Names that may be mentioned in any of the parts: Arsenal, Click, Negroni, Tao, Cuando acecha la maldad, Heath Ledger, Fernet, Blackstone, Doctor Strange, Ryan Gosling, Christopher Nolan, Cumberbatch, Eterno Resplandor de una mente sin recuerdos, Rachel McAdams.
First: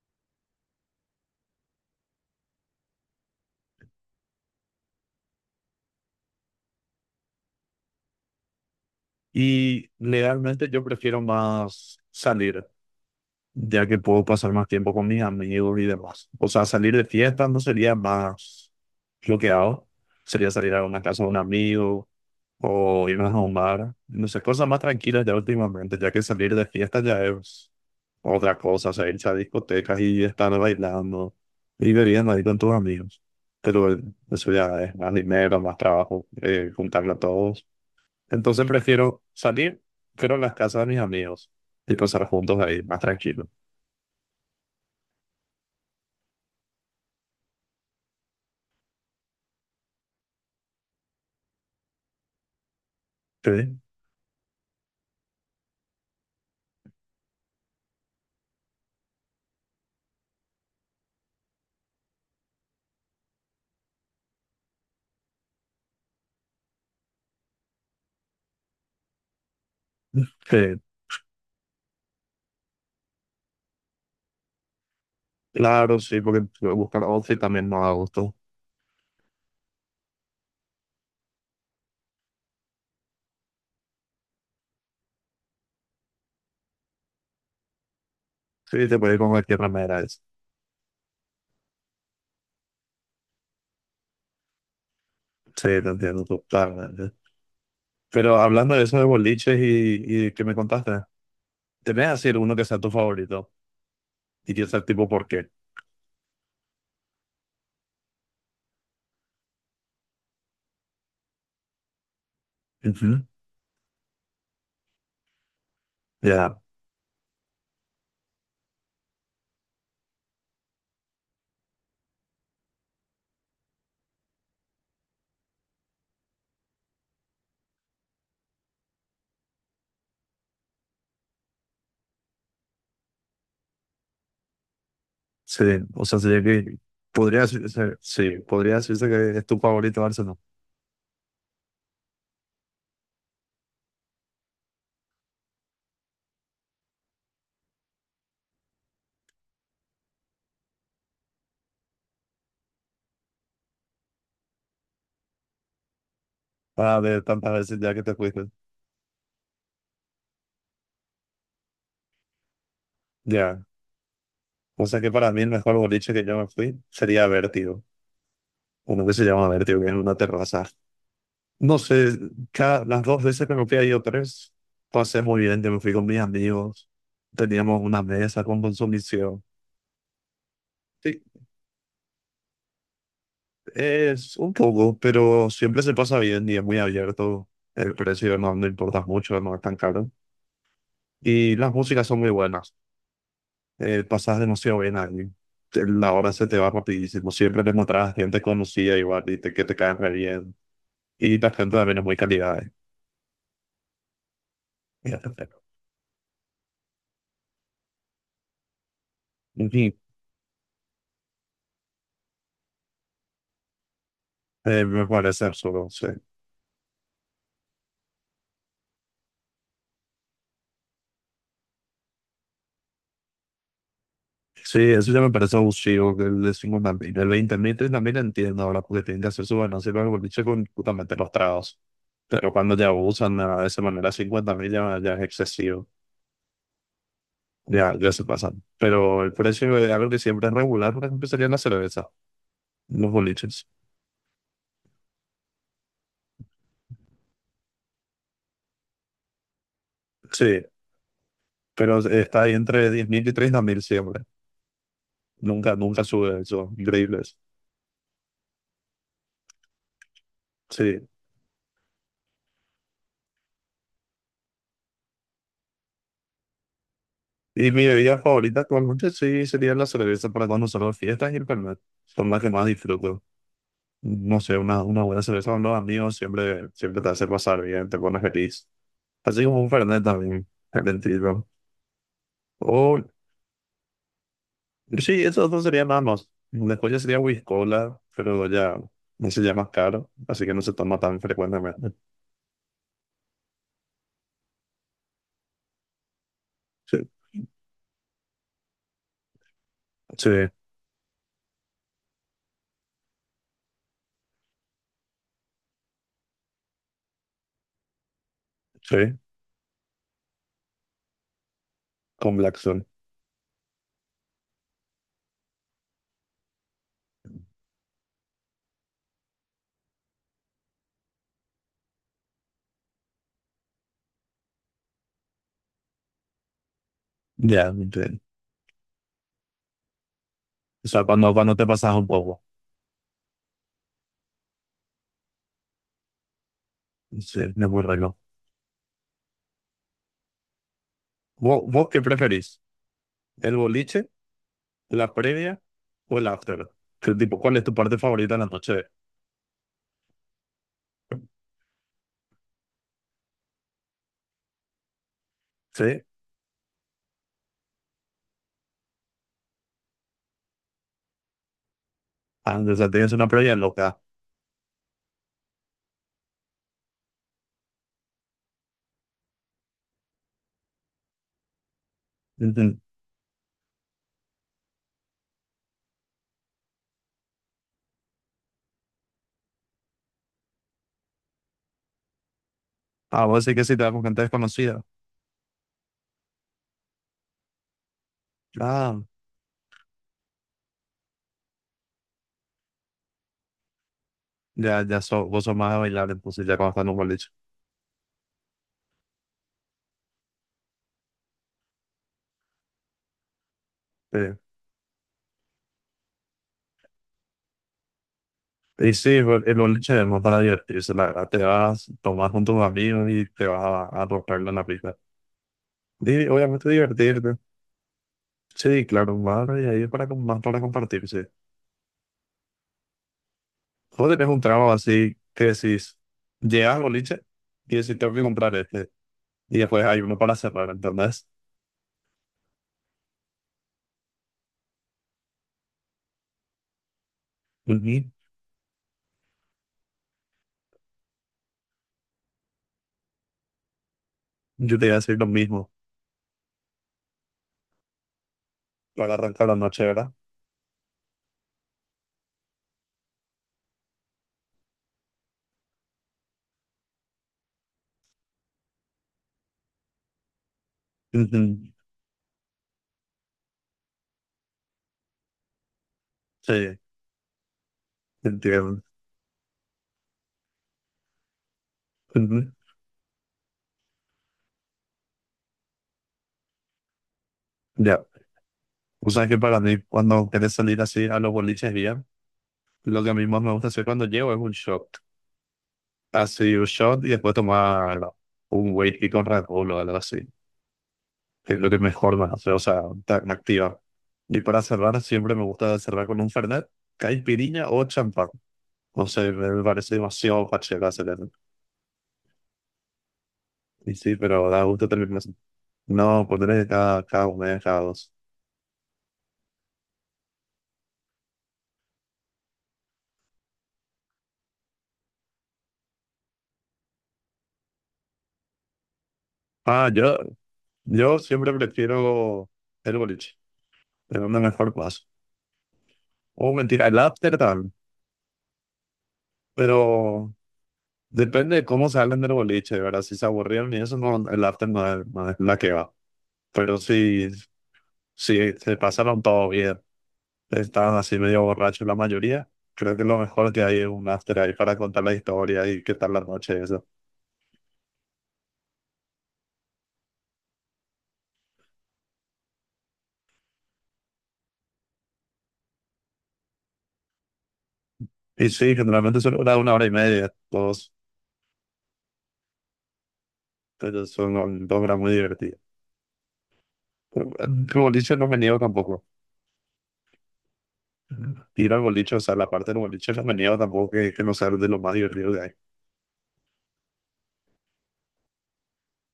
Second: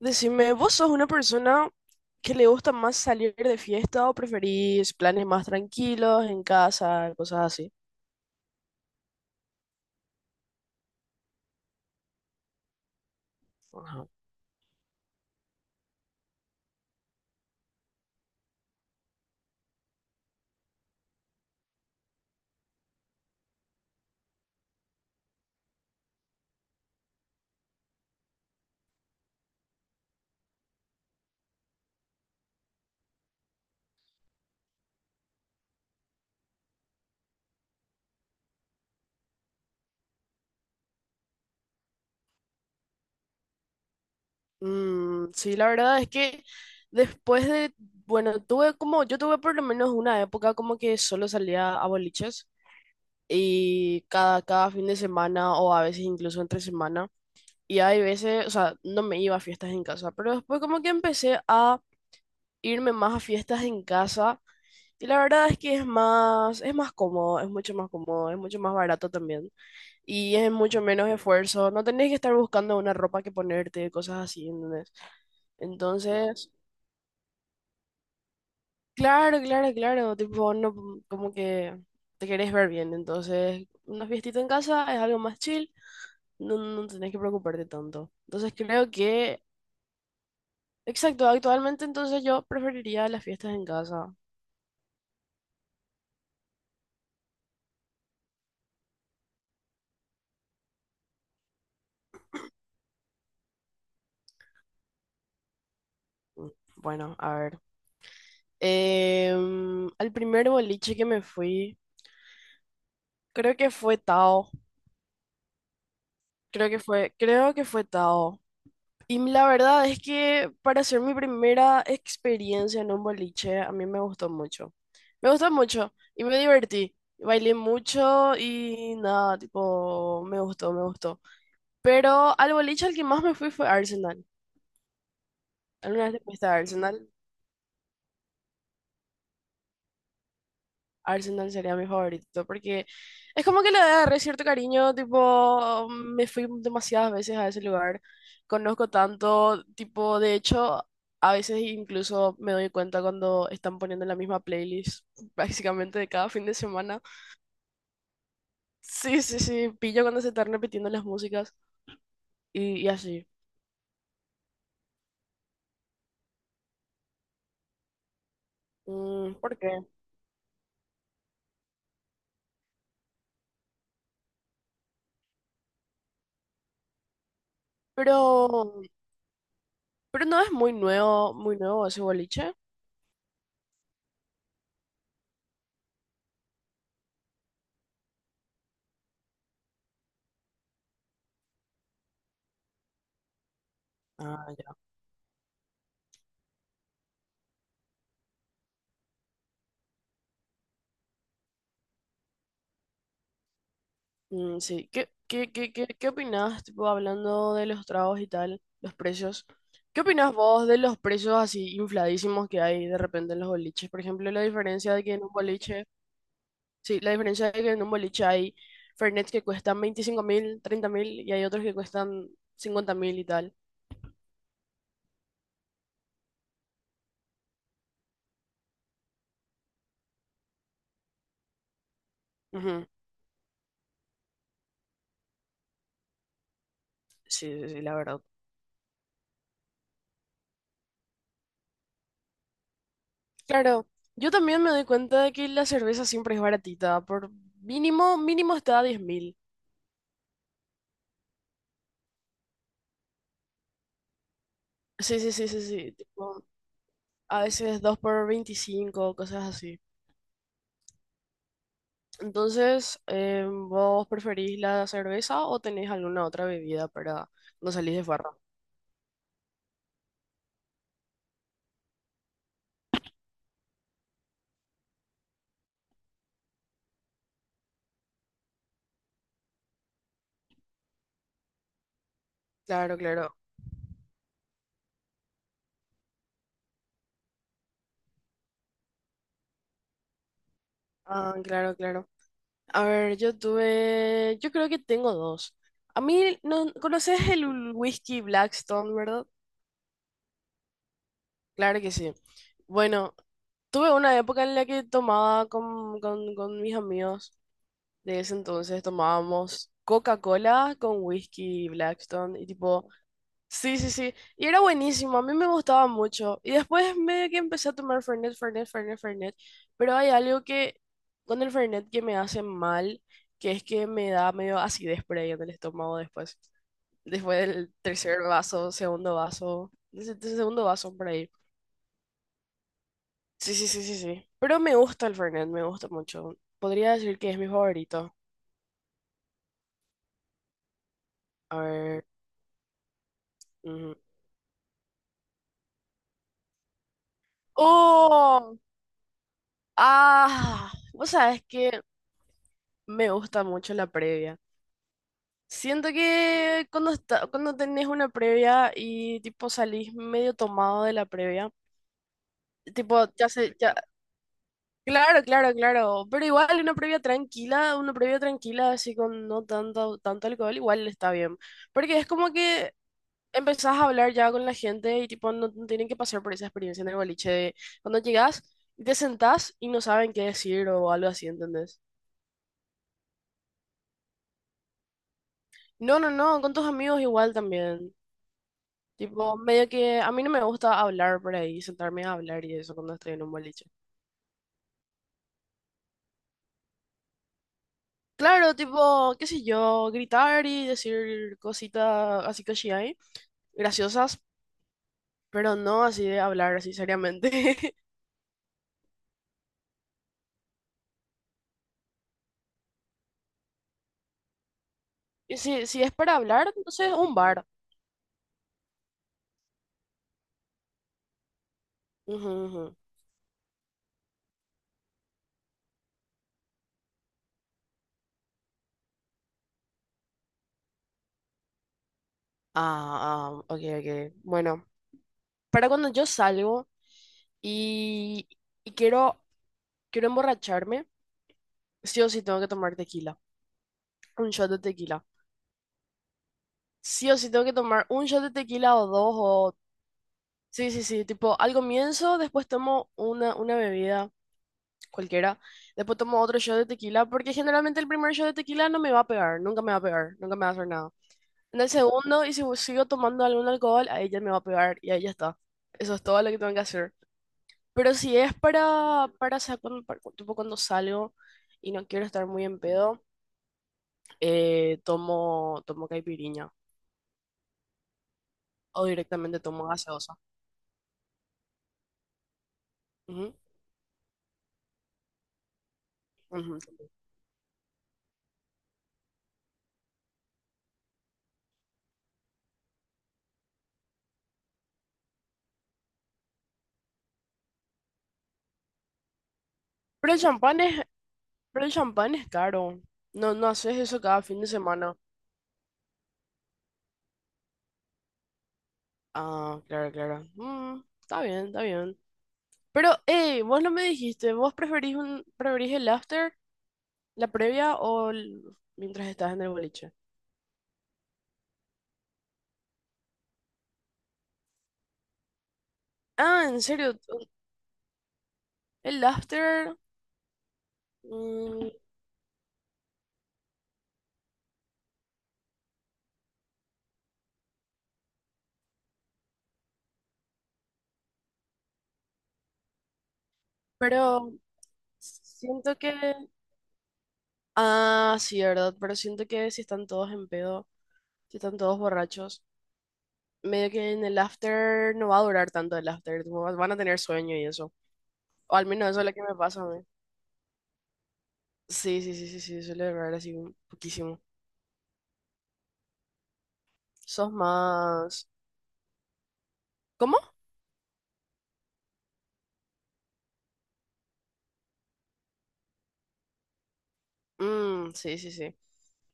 Decime, ¿vos sos una persona que le gusta más salir de fiesta o preferís planes más tranquilos en casa, cosas así? Y legalmente yo prefiero más salir, ya que Ajá. puedo pasar más tiempo con mis amigos y demás. O sea, salir de fiesta no sería más lo que hago. Sería salir a una casa de un amigo o irnos a un bar. No sé, cosas más tranquilas ya últimamente, ya que salir de fiesta ya es otra cosa. O sea, irse a discotecas y estar bailando y bebiendo ahí con tus amigos. Pero eso ya es más dinero, más trabajo, juntarlo a todos. Entonces prefiero salir, pero en las casas de mis amigos y pasar juntos ahí, más tranquilo. Mm, sí, la verdad es que después de, bueno, tuve como, yo tuve por lo menos una época como que solo salía a boliches Sí, y cada fin de semana o a veces incluso entre semana. Y hay veces, o sea, no me iba a fiestas en casa, pero después como que empecé a irme más a fiestas en casa. Y la verdad es que es más cómodo, es mucho más cómodo, es mucho más barato también. Y es sí. mucho menos esfuerzo. No tenés que estar buscando una ropa que ponerte, cosas así, ¿entendés? Claro, sí, porque Entonces, buscar outfit también no da gusto. claro, claro, claro. Tipo, no, como que te querés ver bien. Entonces, una fiestita en casa es algo más chill. No, no tenés que preocuparte tanto. Entonces, Sí, creo te puedes ir con que, cualquier remera. Exacto, actualmente entonces yo preferiría las fiestas en casa. Sí, te entiendo totalmente. Pero hablando de eso de boliches y que me contaste, te voy a decir uno que sea tu favorito y que sea tipo por qué. Mm, bueno, a ver. Al primer boliche que me fui. Ujú. Creo que fue Tao. Ya, Creo que fue Tao. Y la verdad es que para ser mi primera experiencia en un boliche, a mí me gustó mucho. Me gustó mucho y me divertí. Bailé mucho y nada, tipo, me gustó, me gustó. Pero al boliche al que más me fui fue Arsenal. sí, o ¿Alguna vez sea, te sería fuiste a que Arsenal? podría decirse, sí, podría decirse que es tu favorito Arsenal. Arsenal sería mi favorito, porque es como que le agarré cierto cariño, tipo, me fui demasiadas veces a ese lugar, conozco tanto, tipo, de hecho, a veces incluso me doy cuenta cuando están poniendo la misma playlist prácticamente de cada fin de Ah, semana. de tantas veces ya que te fuiste. Sí, sí, sí, pillo cuando se están repitiendo las músicas y así. Ya, o sea que para mí el mejor boliche que yo me fui sería Vértigo, uno que se Mm, llama ¿por qué? Vértigo, que es una terraza. No sé, las dos veces que me fui, he ido tres, pasé muy bien, yo me fui con mis amigos, teníamos una Pero, mesa con consumición. pero no es Sí, muy nuevo ese boliche. es un poco, pero siempre se pasa bien y es muy abierto, el precio no, no importa mucho, no es tan caro. Y las músicas son muy buenas, pasas Ah. demasiado bien ahí. La hora se te va rapidísimo, siempre te encontrás gente conocida igual y que te caen re bien. Y la gente también es muy cálida. eh, Mm, sí, ¿qué, y qué, frío. qué, qué, qué opinás, tipo, hablando de los tragos y tal, los precios? En fin, ¿Qué opinás vos de los precios así infladísimos que hay de repente en los boliches? Por ejemplo, la diferencia de me que en un parece boliche, absurdo, sí. sí, la diferencia de que en un boliche hay Fernet que cuestan 25.000, 30.000 y hay otros que cuestan 50.000 y tal. Sí, eso ya me parece abusivo que le decimos también. El 20.000 también entiendo ahora porque tienen que hacer su balance para el boliche con justamente los tragos. Pero cuando ya Ujú. abusan de esa manera, 50.000 ya, ya es excesivo. Sí, sí, sí, Ya, la ya verdad. se pasan. Pero el precio de algo que siempre es regular, por ejemplo, sería la cerveza, los boliches. Claro, yo también me doy cuenta de que la cerveza siempre es baratita, por mínimo, mínimo está a 10.000. Sí, pero está ahí entre 10.000 y 30 mil siempre. Sí, sí, sí, sí, Nunca, sí, nunca sube tipo, eso. Increíbles. a veces 2 por 25, cosas así. Sí. Entonces, ¿vos preferís la cerveza o tenés alguna otra bebida para no Y mi salir de bebida farra? favorita actualmente sí sería la cerveza para cuando salgo a fiestas y el Fernet. Son las que más disfruto. No sé, una buena cerveza con los amigos siempre, siempre te hace pasar bien, te pones feliz. Así como un Fernet también, excelente. Claro, O, claro. sí, esos dos serían nada más. Después ya sería whisky cola, pero ya ese ya es más caro, así que no se toma tan Ah, claro, frecuentemente. claro. A ver, yo tuve, yo creo que tengo dos. A mí, ¿no Sí, conoces el whisky Blackstone, verdad? sí, Claro que sí. Bueno, tuve una época en la que tomaba con mis amigos de ese entonces, sí, tomábamos Coca-Cola con whisky con Blackstone y Black Sun. tipo... Sí, sí, sí. Y era buenísimo, a mí me gustaba mucho. Y después medio que empecé a tomar Fernet, Fernet, Fernet, Fernet. Pero hay algo que con el Fernet que me hace mal, que es que me da medio acidez por ahí en el estómago después. Después Ya, del sí. tercer vaso, segundo vaso, desde segundo O vaso sea, por ahí. cuando te pasas un poco. Sí, sí, sí, sí, sí. Pero me gusta el Fernet, me gusta mucho. Podría decir que es Sí, mi es muy favorito. rico. A ¿Vos qué ver. preferís? ¿El Ujú. boliche, la previa o el after? Que, tipo, ¿cuál es tu parte favorita en la ¡Oh! noche? ¡Ah! Vos sabés que me gusta mucho la previa. Siento Sí. que cuando está, cuando tenés una previa y tipo salís medio tomado de la previa, Ah, o sea, tipo tienes una ya previa sé, ya, loca. claro, claro, claro, pero igual una previa tranquila así con no tanto, tanto alcohol, igual está bien, porque es como que Ujú. empezás a hablar ya con la gente y tipo no, no tienen que pasar por esa experiencia en el boliche de cuando llegás y te sentás y no saben qué decir o algo así, ¿entendés? Ah, vos sí que sí te vas con gente desconocida. No, no, no, con tus amigos igual también. Ah, Tipo, medio que a mí no me gusta hablar por ahí, sentarme a hablar y eso cuando estoy en un boliche. ya, ya vos sos más de bailar, entonces ya cuando estás en un boliche. Claro, tipo, qué sé yo, gritar y decir cositas así que sí hay, Sí. graciosas, pero no así de hablar así seriamente. Y sí, el boliche es más para divertirse, la verdad. Te vas, tomás con tus amigos y te vas a romperla en la pista. Y si, si es para Y hablar, obviamente entonces un divertirte. bar. Sí, claro, más y ahí es para, más para compartirse. Ujú, ujú. Vos tenés un trabajo así que decís, llegas al boliche y decís, tengo que comprar este. Y después hay uno para cerrar, ¿entendés? Ah, ah, ok, ok. Bueno, para cuando yo salgo Ujú. y, y quiero emborracharme, sí o sí tengo que tomar tequila, un shot de Yo te iba a tequila. decir lo mismo Sí o sí tengo que tomar un shot de tequila o para dos arrancar o... la noche, ¿verdad? Sí, sí, sí, tipo, al comienzo, después tomo una bebida cualquiera, después tomo otro shot de tequila, porque generalmente el primer shot de tequila no me va a pegar, nunca me va a pegar, nunca me va a hacer nada. Ujú. En el segundo, y si sigo tomando algún alcohol, ahí ya me va a pegar y ahí ya está. Eso es todo lo que tengo que Sí, hacer. Pero si es entiendo. para tipo, cuando salgo y no quiero estar muy Ujú. en pedo, tomo caipirinha Ya. o O sea, que directamente para tomo mí, gaseosa. cuando querés salir así a los boliches bien, lo que a mí Ujú, más me gusta hacer cuando llego es un shot. Así, ujú. un shot y después tomar un whisky con Red Bull o algo así. Es lo que mejor me hace, o sea, tan activa. Y para cerrar, siempre me gusta cerrar con un Fernet, caipirinha o champán. No sé, me parece Pero el demasiado champán es pacheco hacer eso. Pero el champán es caro. No, no haces Y eso sí, cada fin de pero da gusto semana. terminar así. No, ponerle cada uno, cada dos. Ah, claro, claro. Mm, está bien, está bien. Pero, hey, vos no me dijiste, ¿vos preferís el after, la previa o mientras estás en el Ah, boliche? yo siempre prefiero el boliche. Es una mejor paso. Ah, O en mentira, serio, el after también. el after, Pero depende de mm, cómo salen del boliche, ¿verdad? Si se aburrieron y eso, no, el after no es, no es la que va. Pero sí, sí, se pasaron todo bien. Estaban así medio borrachos la mayoría. Creo que lo mejor que hay es un pero after ahí para contar la historia siento y que... qué tal la noche, eso. Ah, sí, ¿verdad? Pero siento que si están todos en pedo, si están todos borrachos, medio que en el after no va a durar tanto el after, tipo, van a tener sueño y eso. Y O al sí, menos eso es lo generalmente que me solo dura pasa a una mí. hora y media. Todos, Sí, sí, sí, sí, sí, suele errar así un ellos poquísimo. son 2 horas muy divertidas. Pero, Sos el boliche no más... me niego tampoco. ¿Cómo? Ir al boliche, o sea, la parte del boliche no me niego tampoco, que no sea de lo más divertido que hay. Mm, sí, sí, sí.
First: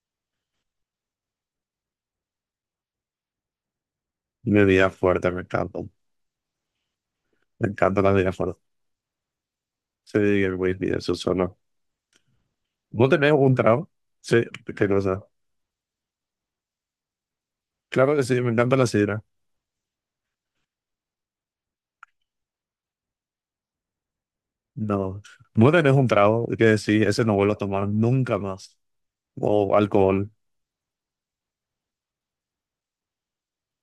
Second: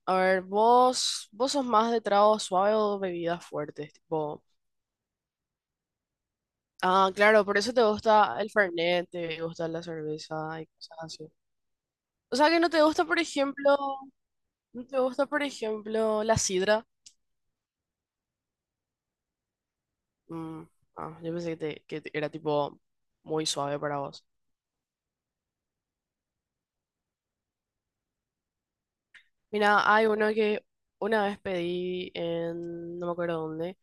A ver, vos sos más de trago suave o bebidas fuertes, tipo... Bebida fuerte, me encanta. Ah, claro, por Me eso te encanta la bebida gusta el fuerte. Fernet, te gusta la Sí, el cerveza y whisky, cosas eso así. solo. O sea que no te gusta, ¿No por tenés un ejemplo, trago? Sí, no qué te cosa. gusta, por ejemplo, la sidra. Claro que sí, me encanta la sidra. Mm, ah, yo pensé que era tipo muy suave para vos. No. Mueren es un trago, que sí, ese no vuelvo a tomar nunca más. O Mira, hay uno alcohol. que una vez pedí en, no me acuerdo dónde,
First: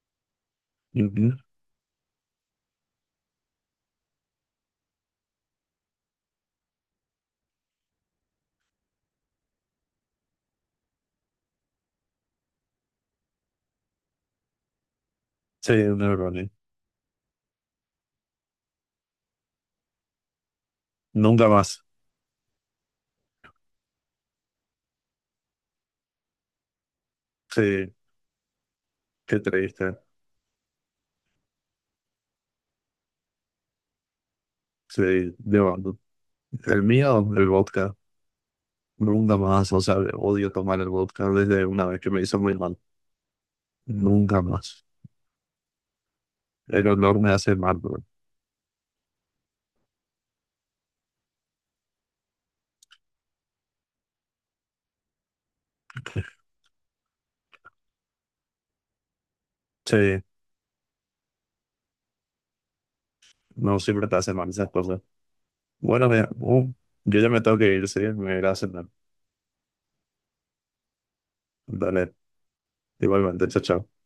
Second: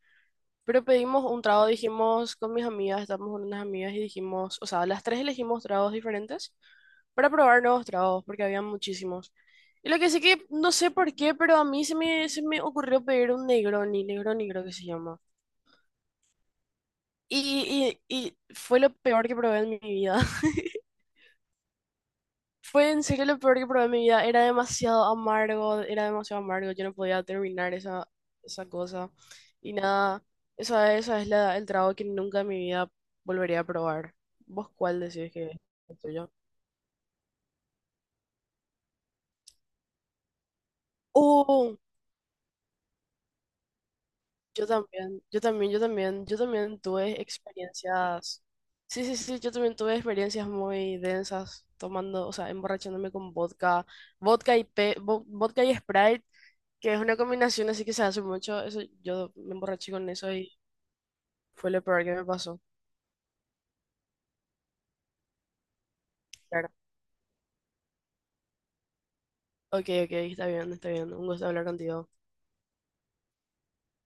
pero pedimos Ujú. un trago, dijimos con mis amigas, estábamos con unas amigas y dijimos, o sea, las tres elegimos tragos diferentes para probar nuevos tragos, porque había muchísimos. Y lo que sí que, no sé por qué, pero a mí se me ocurrió pedir un Negroni, Negroni creo que se llama. Sí, neurones. Y fue lo peor que probé en mi vida. Nunca más. Fue en serio lo peor que probé en mi vida. Era demasiado amargo, era demasiado amargo. Yo no podía terminar Sí, esa cosa. qué Y triste. nada, esa es el trago que nunca en mi vida volvería a probar. ¿Vos cuál Sí, decís que es de verdad. el tuyo? El mío, el vodka. Nunca más. O sea, odio tomar el vodka desde Oh. una vez que me hizo muy mal. Nunca Yo más. también, yo también, yo también, yo también El olor tuve me hace mal, bro. experiencias. Sí, sí, sí, yo también tuve experiencias muy densas tomando, o sea, emborrachándome con vodka y Sprite que es una combinación así que se hace mucho. Eso, yo me emborraché con Sí, eso y fue lo peor que me pasó. no siempre te hace mal esas cosas. Bueno, mira, Claro. Yo ya me tengo que ir, sí, me iré a cenar. Ok, ok, está bien, está bien. Un gusto hablar contigo. Dale, igualmente, chao, chao.